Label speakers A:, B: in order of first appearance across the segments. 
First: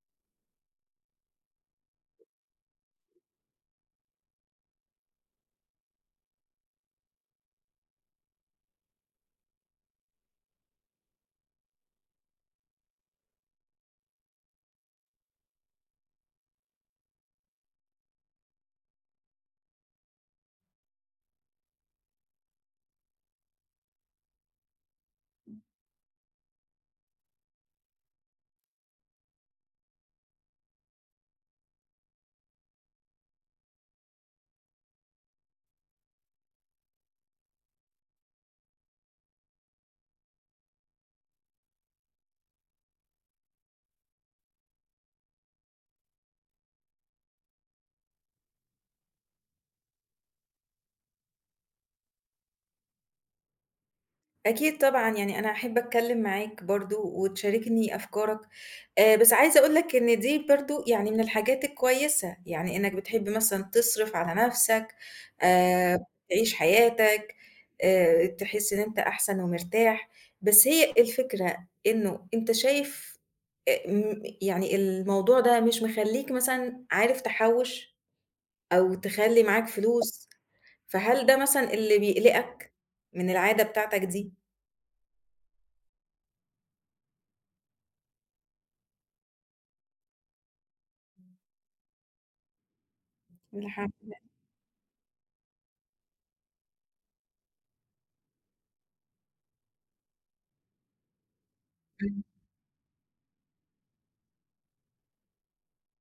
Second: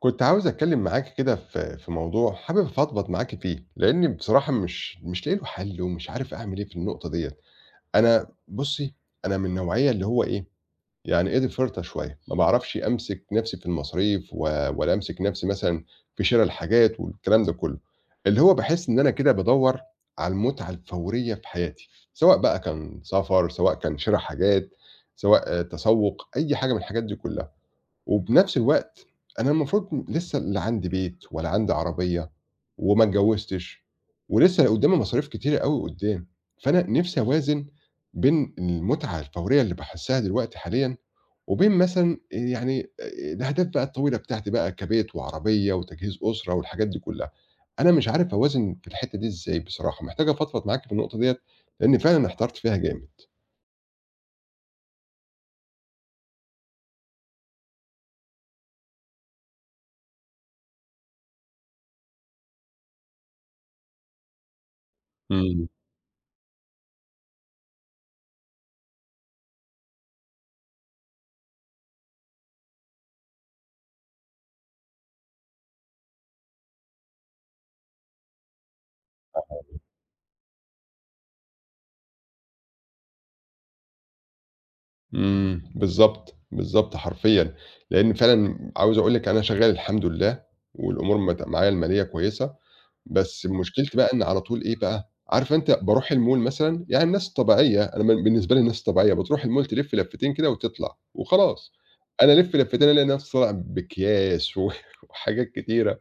A: كنت عاوز أتكلم معاكِ كده في موضوع حابب أفضفض معاكِ فيه، لإني بصراحة مش لاقي له حل ومش عارف أعمل إيه في النقطة ديّة. أنا بُصّي، أنا من النوعية اللي هو إيه، يعني إيدي فِرطة شوية، ما باعرفش أمسك نَفْسي في المصاريف ولا أمسك نَفْسي مثلًا في شِرا الحاجات والكلام ده كُلّه. اللي هو باحس إن أنا كده بادوّر على المتعة الفورية في حياتي، سواء بقى كان سفر، سواء كان شِرا حاجات، سواء تسوُّق، أي حاجة من الحاجات دي كُلّها. وبنفس الوقت أنا المفروض لسه لا عندي بيت ولا عندي عربية وما اتجوّزتش ولسه قدّامي مصاريف كتيرة أوي قدّام، فأنا نِفْسي أوازن بين المتعة الفورية اللي باحسّها دلوقتي حاليًا وبين مثلًا يعني الأهداف بقى الطويلة بتاعتي بقى كبيت وعربية وتجهيز أسرة والحاجات دي كُلّها، أنا مش عارف أوازن في الحتّة دي إزاي بصراحة، محتاج أفضفض معاك في النقطة ديّة لإن فعلًا احترت فيها جامد.
B: أكيد طبعًا، يعني أنا هاحب أتكلّم معاك برضه وتشاركني أفكارك. بس عايزة أقول لك إن دي برضه يعني من الحاجات الكويسة، يعني إنّك بتحب مثلًا تصرف على نَفْسك،
A: إمم.
B: آآ تعيش حياتك، تحس إن أنت أحسن ومرتاح. بس هي الفكرة إنه أنت شايف م يعني الموضوع ده مش مخلّيك مثلًا عارف تحوّش أو تخلّي معاك فلوس، فهل ده مثلًا اللي بيقلقك من العادة بتاعتك دي؟
A: إمم، بالضبط، بالضبط حرفيًا، لإن فعلًا عاوز أقول لِك أنا شغّال الحمد لله، والأمور مت معايا المالية كويسة، بس
B: الحمد
A: مشكلتي بقى إن على طول إيه بقى، عارفة أنتِ باروح المول مثلًا، يعني الناس الطبيعية، أنا بالنسبة لي الناس الطبيعية بتروح المول تلِف لفتين كده وتطلع وخلاص،
B: إمم.
A: أنا ألِف لفتين ألاقي نفسي طالع بأكياس و وحاجات كتيرة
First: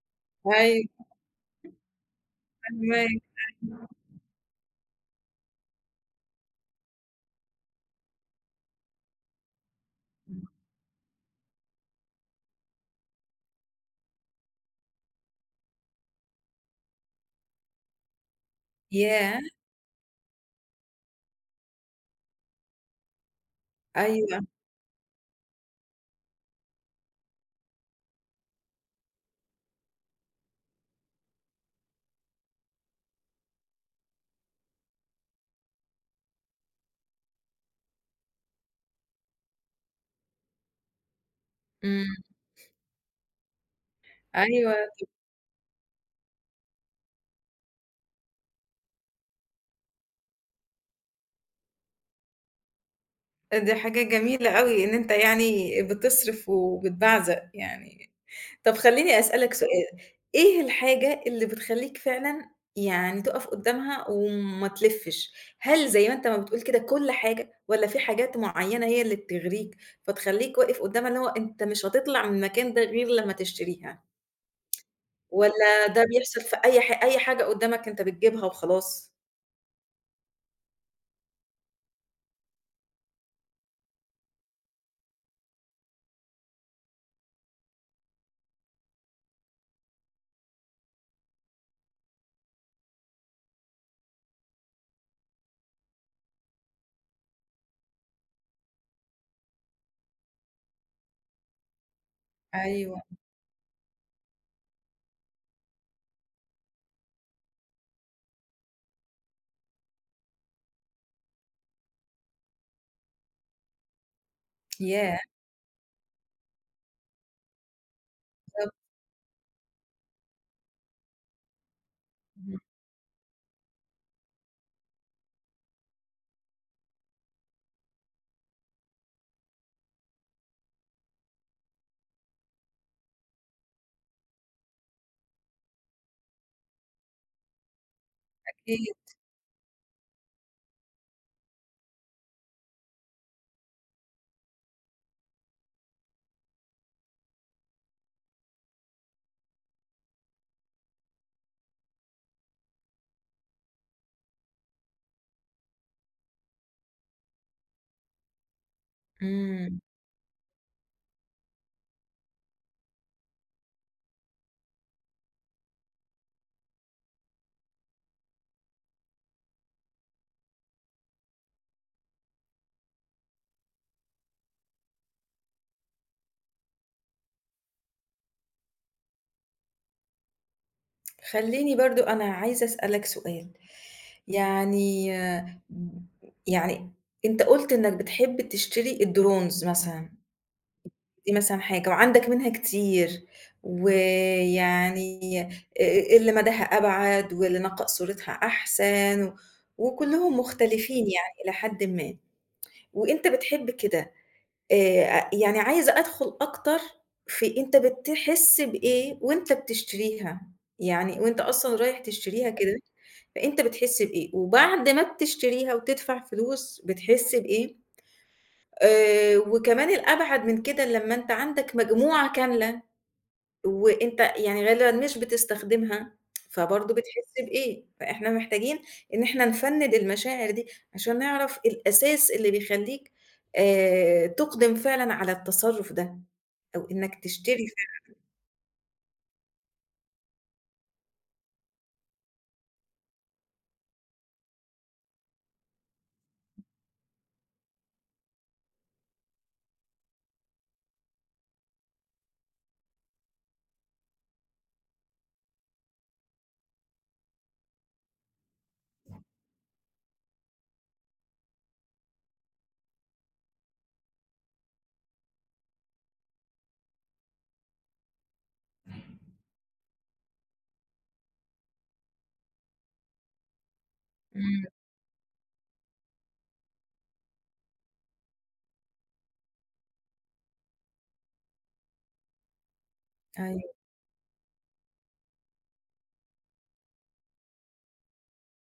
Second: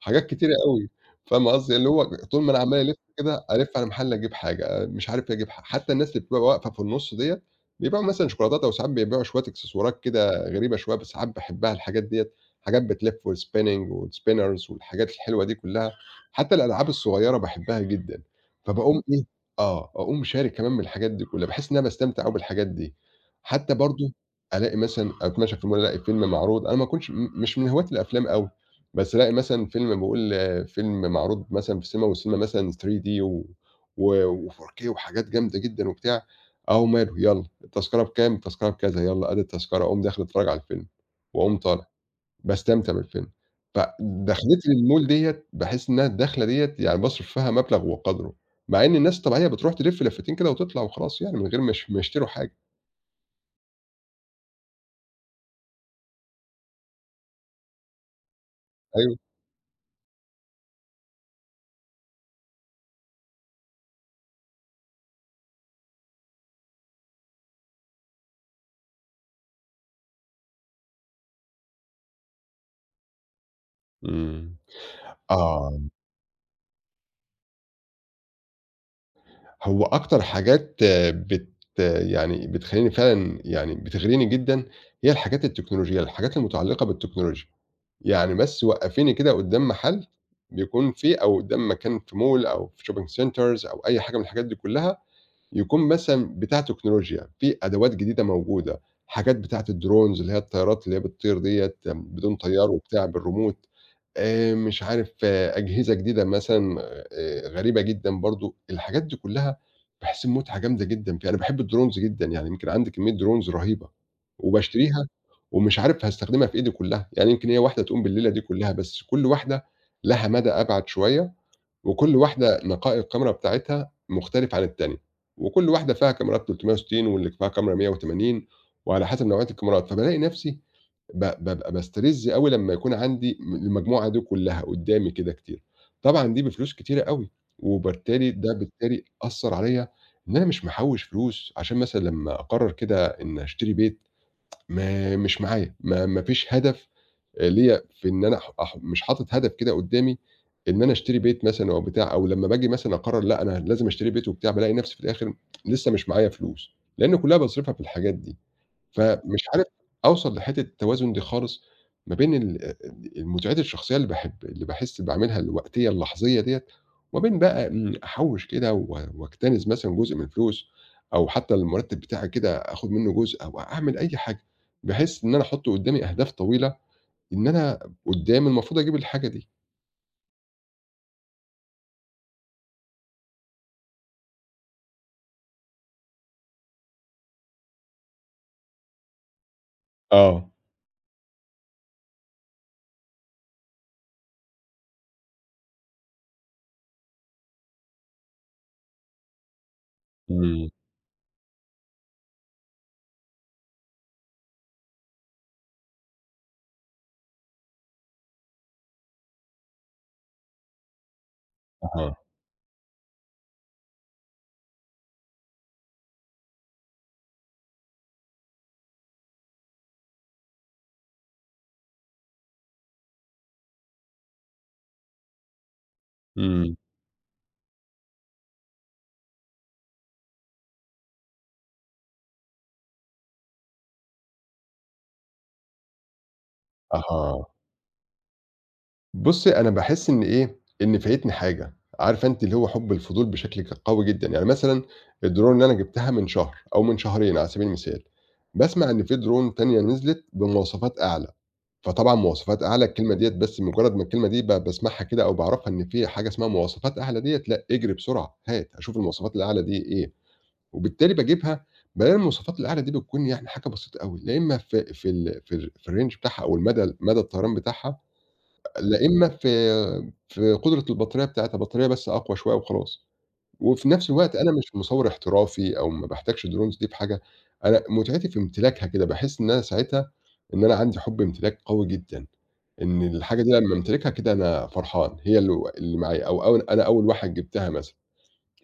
A: حاجات كتيرة أوي،
B: أيوه،
A: فاهمة قصدي؟ اللي هو طول ما أنا عمّال ألِف
B: فاهماك،
A: كده، ألِف على
B: أيوه.
A: محل أجيب حاجة، مش عارف إيه أجيب حتى الناس اللي بتبقى واقفة في النُص ديّة، بيبيعوا مثلًا شوكولاتات أو ساعات بيبيعوا شوية إكسسوارات كده غريبة شوية، بس ساعات باحبها الحاجات ديّة، حاجات بتلِف وspinning وspinners والحاجات الحلوة دي كلّها، حتى الألعاب الصغيّرة باحبها جدًا، فباقوم إيه
B: ياه!
A: أقوم شاري كمان من الحاجات دي كلّها، باحس إن أنا باستمتع أوي بالحاجات دي، حتى برضه
B: أيوه.
A: ألاقي مثلًا أتمشى في المول ألاقي فيلم معروض، أنا ما أكونش مش من هواة الأفلام أوي. بس ألاقي مثلًا فيلم باقول فيلم معروض مثلًا في السينما والسينما مثلًا 3D و و و4K وحاجات جامدة جدًا وبتاع، أهو ماله يالّا التذكرة بكام، التذكرة بكذا، يالّا آدي التذكرة، أقوم داخل أتفرّج على الفيلم وأقوم طالع،
B: إمم.
A: باستمتع بالفيلم. فدخلتي
B: أيوه،
A: للmall ديّة باحس إنها الدخلة ديّة يعني باصرف فيها مبلغ وقدره، مع إن الناس الطبيعية بتروح تلِف لفتين كده وتطلع وخلاص يعني من غير ما ما يشتروا حاجة.
B: دي حاجة جميلة أوي إن أنت يعني بتصرف وبتبعزق يعني. طب
A: أيوه.
B: خلّيني أسألك سؤال، إيه الحاجة اللي بتخلّيك فعلًا يعني تُقف قدّامها وما تلِفّش؟ هل زي ما أنت ما بتقول كده كل حاجة والّا في حاجات معيّنة هي اللي بتغريك فتخلّيك واقف قدّامها اللي هو أنت مش هتطلع من المكان ده غير لمّا تشتريها؟
A: إمم.
B: والّا
A: آه.
B: ده بيحصل في أي حاجة قدّامك أنت بتجيبها وخلاص؟
A: هو أكتر حاجات آه، يعني بتخلّيني فعلًا يعني بتغريني جدًا، هي الحاجات التكنولوجية، الحاجات المتعلقة بالتكنولوجيا، يعني بس وقّفيني كده قدّام محل بيكون فيه أو قدّام مكان في mall أو في shopping centers أو أي حاجة من الحاجات دي كلّها، يكون مثلًا بتاع تكنولوجيا، في أدوات جديدة موجودة، حاجات بتاعة الdrones اللي هي الطيارات اللي هي بتطير ديّة بدون طيار
B: أيوه،
A: وبتاع بالريموت، مش عارف أجهزة جديدة مثلًا غريبة جدًا برضه، الحاجات دي كلّها باحس بمتعة جامدة جدًا فيها، أنا باحب الdrones جدًا، يعني يمكن عندي كمية drones رهيبة وباشتريها
B: ياه!
A: ومش عارف هاستخدمها في إيدي كلّها، يعني يمكن هي واحدة تقوم بالليلة دي كلّها،
B: بالضبط،
A: بس كل واحدة لها مدى أبعد شوية وكل
B: اهم.
A: واحدة نقاء الكاميرا بتاعتها مختلف عن التانية، وكل واحدة فيها كاميرات 360 واللي فيها كاميرا 180 وعلى حسب نوعية الكاميرات، فبالاقي نفسي بابقى باسترِز أوي لمّا يكون عندي المجموعة دي كلّها قدّامي كده كتير، طبعًا دي بفلوس كتيرة أوي، وبالتالي ده
B: أكيد.
A: بالتالي أثّر عليَّ إن أنا مش محوّش فلوس عشان مثلًا لمّا أقرر كده إن هاشتري بيت ما مش معايا، ما فيش هدف ليّا في إن أنا أح أح مش حاطط هدف كده قدّامي إن أنا أشتري بيت مثلًا أو بتاع أو لمّا باجي مثلًا أقرر لأ أنا لازم أشتري بيت وبتاع، بالاقي نفسي في الآخر لسه مش معايا فلوس، لإن كلّها باصرفها في الحاجات دي. فمش عارف
B: إمم.
A: أوصل لحتّة التوازن دي خالص ما بين ال المُتعات الشخصية اللي باحب اللي باحس باعملها الوقتية اللحظية ديّة، وما بين بقى أحوّش كده و واجتنز مثلًا جزء من الفلوس، أو حتّى المُرتّب بتاعي كده آخُد منّه جزء أو أعمل أي حاجة، بحيث إن أنا أحُط قدّامي أهداف طويلة، إن أنا قدّام المفروض أجيب الحاجة دي.
B: خلّيني برضه أنا عايزة أسألك سؤال. يعني يعني أنت قُلت إنّك بتحب تشتري الdrones مثلًا،
A: آه،
B: دي مثلًا حاجة وعندك منها كتير، ويعني اللي مداها أبعد واللي نقَّأ صورتها أحسن، وكلّهم
A: إمم،
B: مختلفين يعني إلى حدٍ ما، وأنت بتحب كده. يعني عايزة أدخل أكتر في أنت بتحس بإيه وأنت بتشتريها، يعني وأنت أصلًا رايح
A: أها،
B: تشتريها كده، فأنت بتحس بإيه، وبعد ما بتشتريها وتدفع فلوس بتحس بإيه، وكمان الأبعد من كده لمّا أنت عندك مجموعة كاملة وأنت يعني غالبًا مش بتستخدمها،
A: إمم،
B: فبرضه بتحس بإيه؟ فإحنا محتاجين إن إحنا نفَنِّد المشاعر دي عشان نعرف الأساس اللي بيخلّيك تُقدم فعلًا على التصرُّف ده أو إنّك
A: أها.
B: تشتري فعلًا.
A: بُصّي، أنا باحس إن إيه، إن فايتني حاجة، عارفة أنتِ اللي هو حُب الفضول بشكل قوي جدًا، يعني مثلًا الدرون اللي أنا جِبتها من شهر أو من شهرين على سبيل المثال، باسمع إن في درون تانية نزلت بمواصفات أعلى، فطبعًا مواصفات أعلى الكلمة ديّة بس مجرّد ما الكلمة دي باسمعها كده أو باعرفها إن في حاجة اسمها مواصفات أعلى ديّة، لأ اجري بسرعة، هات، أشوف المواصفات الأعلى دي إيه، وبالتالي باجيبها بالاقي المواصفات الأعلى دي بتكون يعني حاجة بسيطة أوي، لا إما في في ال في الر في الrange بتاعها أو مدى الطيران بتاعها لإما في في قدرة البطارية بتاعتها، بطارية بس أقوى شوية وخلاص. وفي نفس الوقت أنا
B: إمم،
A: مش مصوّر احترافي أو ما باحتاجش drones دي في حاجة، أنا متعتي في امتلاكها كده، باحس إن أنا ساعتها إن أنا عندي حُب امتلاك قوي جدًا، إن الحاجة دي لمّا
B: أيوه،
A: أمتلكها كده أنا فرحان، هي اللي معايا أو أنا أول واحد جِبتها مثلًا.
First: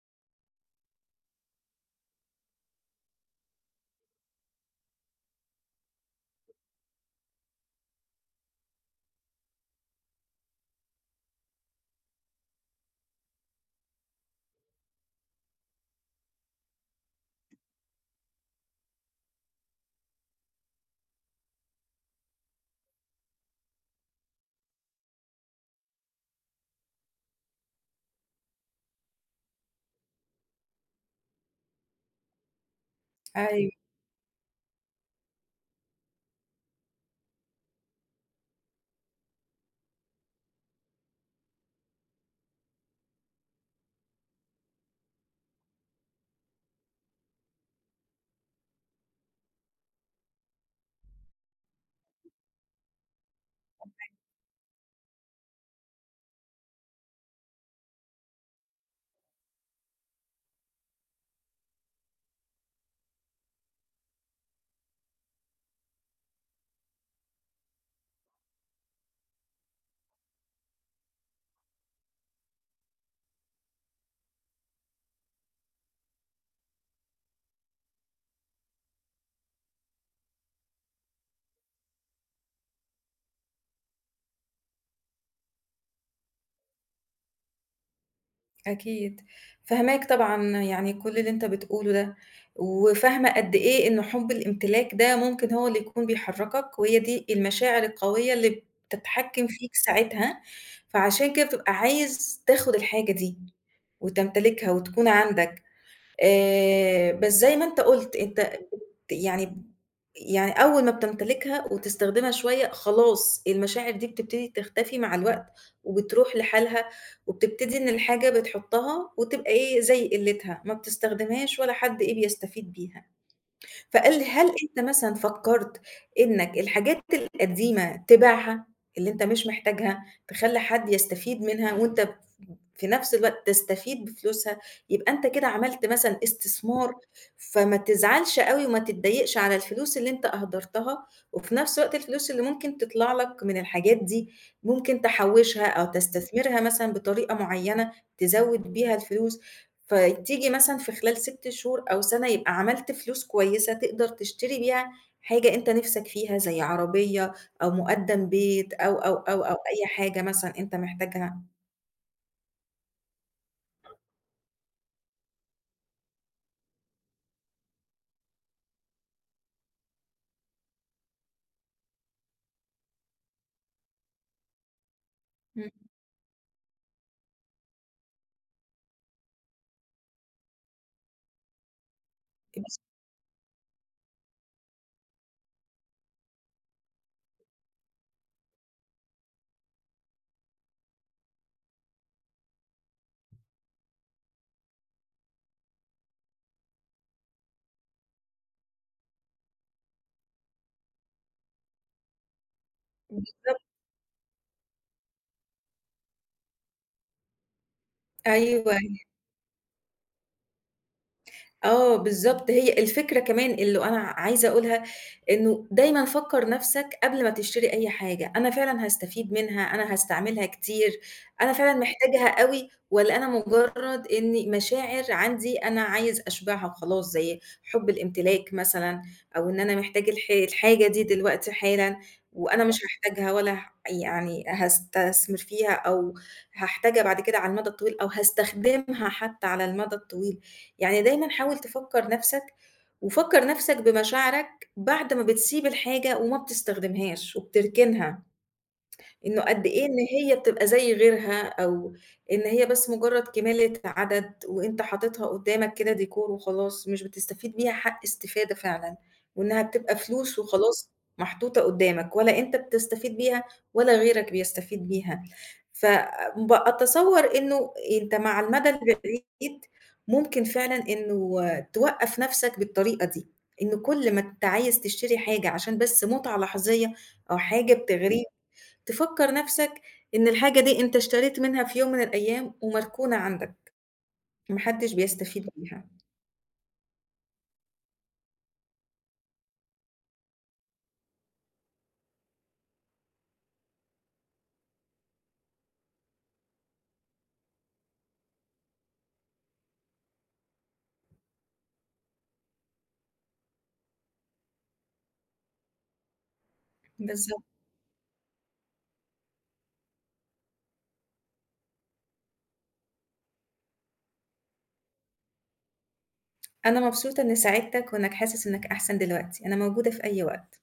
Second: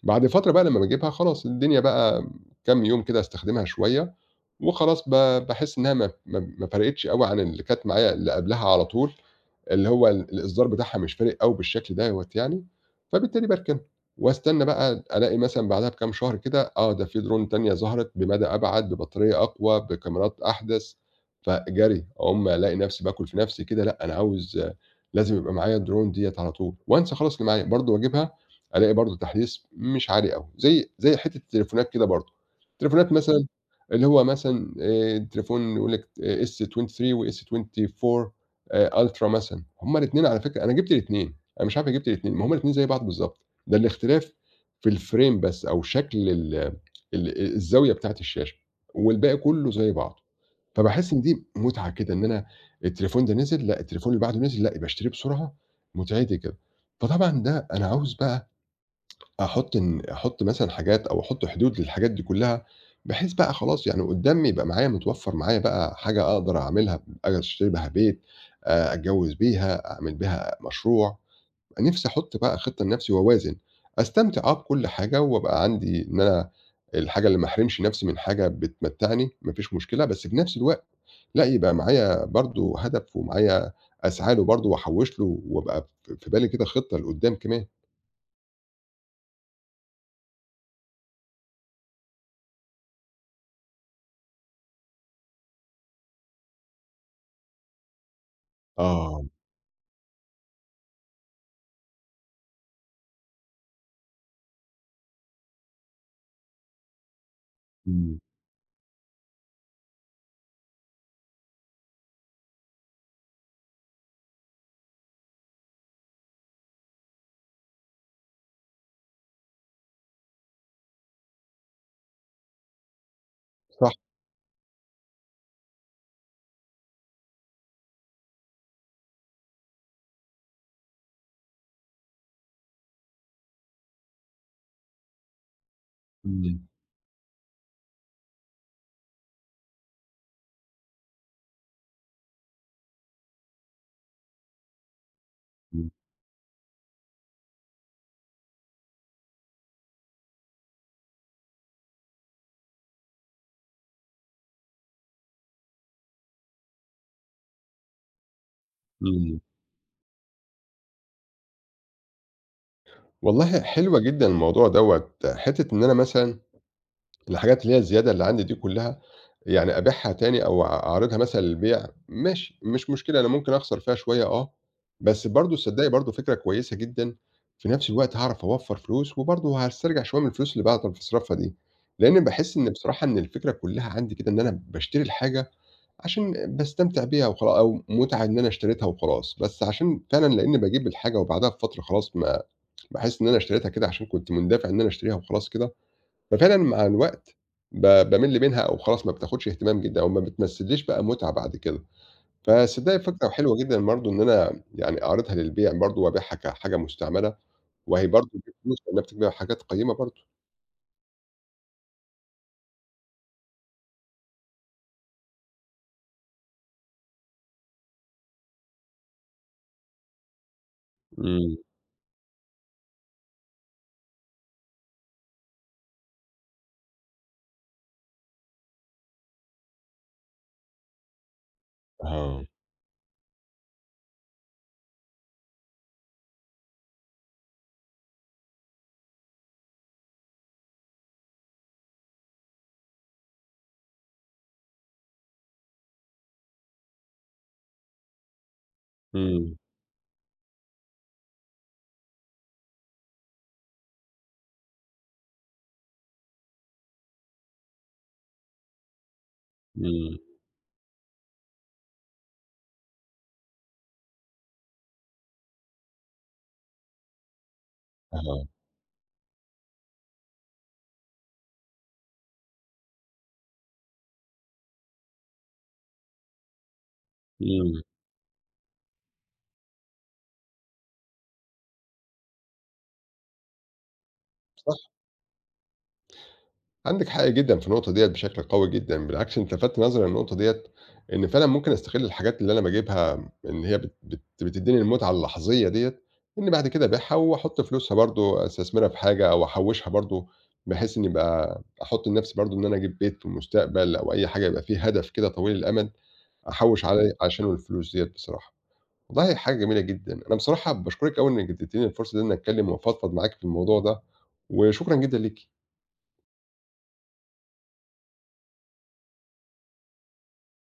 A: بعد فترة بقى لمّا باجيبها خلاص الدنيا بقى كام يوم كده أستخدمها شوية، وخلاص باحس إنها ما فرقتش أوي عن اللي كانت معايا اللي قبلها على طول، اللي هو الإصدار بتاعها مش فارق أوي بالشكل دوّة يعني، فبالتالي باركنها، واستنى بقى ألاقي مثلًا بعدها بكام شهر كده ده في drone تانية ظهرت بمدى أبعد، ببطارية أقوى، بكاميرات أحدث، فجري أقوم ألاقي نفسي باكل في نفسي كده لأ أنا عاوز لازم يبقى معايا الdrone ديّة على طول، وأنسى خالص اللي معايا برضه وأجيبها ألاقي برضه تحديث مش عالي أوي، زي حتّة التليفونات كده برضه، التليفونات مثلًا
B: أيوه.
A: اللي هو مثلًا تليفون يقول لك S23 وS24 Ultra مثلًا، هُم الاتنين على فكرة أنا جِبت الاتنين، أنا مش عارف أنا جِبت الاتنين، ما هُم الاتنين زي بعض بالضبط، ده الاختلاف في الframe بس أو شكل ال ال الزاوية بتاعة الشاشة، والباقي كلّه زي بعضه، فباحس إن دي متعة كده إن أنا التليفون ده نزل، لأ التليفون اللي بعده نزل، لأ يبقى اشتريه بسرعة، متعتي كده، فطبعًا ده أنا عاوز بقى أحُط إن أحُط مثلًا حاجات أو أحُط حدود للحاجات دي كلّها، بحيث بقى خلاص يعني قدّام يبقى معايا متوفّر معايا بقى حاجة أقدر أعملها أشتري بيها بيت، أتجوّز بيها، أعمل بيها مشروع، نِفْسي أحُط بقى خطة لنَفْسي وأوازن، أستمتع بكل حاجة وأبقى عندي إن أنا الحاجة اللي ما احرمش نَفْسي من حاجة بتمتّعني، ما فيش مشكلة، بس في نَفْس الوقت لأ، يبقى معايا برضه هدف ومعايا أسعى له برضه وأحوّش له وأبقى في بالي كده خطة لقدّام كمان.
B: أكيد، فاهماك طبعًا يعني كل اللي أنت بتقوله ده، وفاهمة قد إيه إن حُب الإمتلاك ده ممكن هو اللي يكون بيحرّكك، وهي دي المشاعر القوية اللي
A: آه،
B: بتتحكّم فيك ساعتها، فعشان كده بتبقى عايز تاخد الحاجة دي، وتمتلكها وتكون عندك. بس زي ما أنت قُلت
A: إمم،
B: أنت بت يعني يعني أول ما بتمتلكها وتستخدمها شوية خلاص المشاعر دي بتبتدي تختفي مع الوقت، وبتروح لحالها، وبتبتدي إن الحاجة بتحطها وتبقى إيه زي قِلِّتها، ما بتستخدمهاش ولا حد إيه بيستفيد بيها.
A: صح.
B: فقال لي: "هل أنت مثلًا فكّرت إنّك الحاجات القديمة تبيعها، اللي أنت مش محتاجها، تخلّي حد يستفيد منها وأنت ف في نفس الوقت تستفيد بفلوسها، يبقى أنت كده عملت مثلًا
A: إمم،
B: استثمار، فما تزعلش أوي وما تتضايقش على الفلوس اللي أنت أهدرتها، وفي نفس الوقت الفلوس اللي ممكن تطلع لك من الحاجات دي ممكن تحوّشها أو
A: إمم،
B: تستثمرها مثلًا بطريقة معيّنة تزوّد بيها الفلوس." فتيجي مثلًا في خلال 6 شهور أو سَنة يبقى عملت فلوس كويسة تقدر تشتري بيها حاجة أنت نِفْسك فيها زي عربية أو مُقدَّم بيت أو، أو،
A: إمم.
B: أو، أو أي حاجة مثلًا أنت محتاجها.
A: والله حلوة جدًا الموضوع دوّة، حتّة إن أنا مثلًا الحاجات اللي هي الزيادة اللي عندي دي كلّها يعني أبيعها تاني أو أعرضها مثلًا للبيع ماشي، مش مشكلة أنا ممكن أخسر فيها شوية بس برضه
B: إمم.
A: تصدّقي برضه فكرة كويسة جدًا، في نفس الوقت هاعرف أوفّر فلوس وبرضه هاسترجع شوية من الفلوس اللي باعرف أصرفها دي، لإن باحس إن
B: بس
A: بصراحة إن الفكرة كلّها عندي كده إن أنا باشتري الحاجة عشان باستمتع بيها وخلا أو مُتعة إن أنا اشتريتها وخلاص، بس عشان فعلًا لإنّي باجيب الحاجة وبعدها بفترة خلاص ما باحس إن أنا اشتريتها كده عشان كنت مُندفع إن أنا اشتريها وخلاص كده، ففعلًا مع الوقت ب بامِل منها أو خلاص ما بتاخدش اهتمام جدًا أو ما بتمثّليش بقى مُتعة بعد كده. فصدّقي فكرة
B: بالضبط.
A: حلوة
B: بالضبط،
A: جدًا برضه إن أنا يعني أعرضها للبيع برضه وأبيعها كحاجة مستعملة، وهي برضه
B: أيوه.
A: بفلوس لإنّها بتبقى حاجات قيّمة برضه.
B: آه بالضبط، هي الفكرة كمان اللي أنا عايزة أقولها إنه دايمًا فكّر نَفْسك قبل ما تشتري أي حاجة، أنا فعلًا هاستفيد منها، أنا هاستعملها كتير، أنا
A: إمم،
B: فعلًا محتاجها أوي والّا أنا مجرّد إني مشاعر عندي أنا عايز أشبعها وخلاص، زي حُب الإمتلاك مثلًا أو إن أنا محتاج الحاجة دي دلوقتي حالًا
A: آه،
B: وأنا مش هاحتاجها ولا يعني هاستثمر فيها أو هاحتاجها بعد كده على المدى الطويل أو هاستخدمها حتى على المدى الطويل. يعني دايمًا حاول تفكّر نَفْسك وفكّر نَفْسك بمشاعرك بعد ما بتسيب الحاجة وما بتستخدمهاش وبتركنها. إنه
A: إمم،
B: قد إيه إن هي بتبقى زي غيرها أو إن هي بس مجرّد كمالة عدد وأنت حاططها قدّامك كده ديكور وخلاص، مش بتستفيد بيها حق استفادة فعلًا وإنها بتبقى
A: إمم،
B: فلوس وخلاص محطوطة قدّامك ولا أنت بتستفيد بيها ولا غيرك بيستفيد بيها. ف ب أتصوّر إنه أنت مع
A: آه،
B: المدى البعيد ممكن فعلًا إنه توقّف نَفْسك بالطريقة دي، إنه كل ما أنت عايز تشتري حاجة عشان بس مُتعة لحظية أو حاجة
A: إمم،
B: بتغريك تفكّر نَفْسك إن الحاجة دي أنت اشتريت منها في يوم من الأيام ومركونة عندك، ما
A: صح.
B: حدّش بيستفيد بيها.
A: عندِك حق جدًا في النقطة ديّة بشكل قوي جدًا، بالعكس أنت لفتت نظري للنقطة ديّة، إن فعلًا ممكن أستغل الحاجات اللي أنا باجيبها إن هي بت بت بتدّيني المتعة اللحظية ديّة، إني بعد كده أبيعها وأحط فلوسها برضه أستثمرها في حاجة أو أحوّشها برضه، بحيث إني يبقى أحط لنفسي برضه إن أنا أجيب بيت في المستقبل أو أي حاجة يبقى فيه هدف كده طويل الأمد، أحوّش عليه
B: بالضبط.
A: عشانه الفلوس ديّة بصراحة. والله حاجة جميلة جدًا، أنا بصراحة باشكرِك أوي إنِّك اديتيني الفرصة دي إن أتكلم وأفضفض معاك في الموضوع ده، وشكرًا جدًا ليكِ.
B: أنا مبسوطة إنّي ساعدتك وإنّك حاسس إنّك أحسن دلوقتي، أنا موجودة في أي وقت.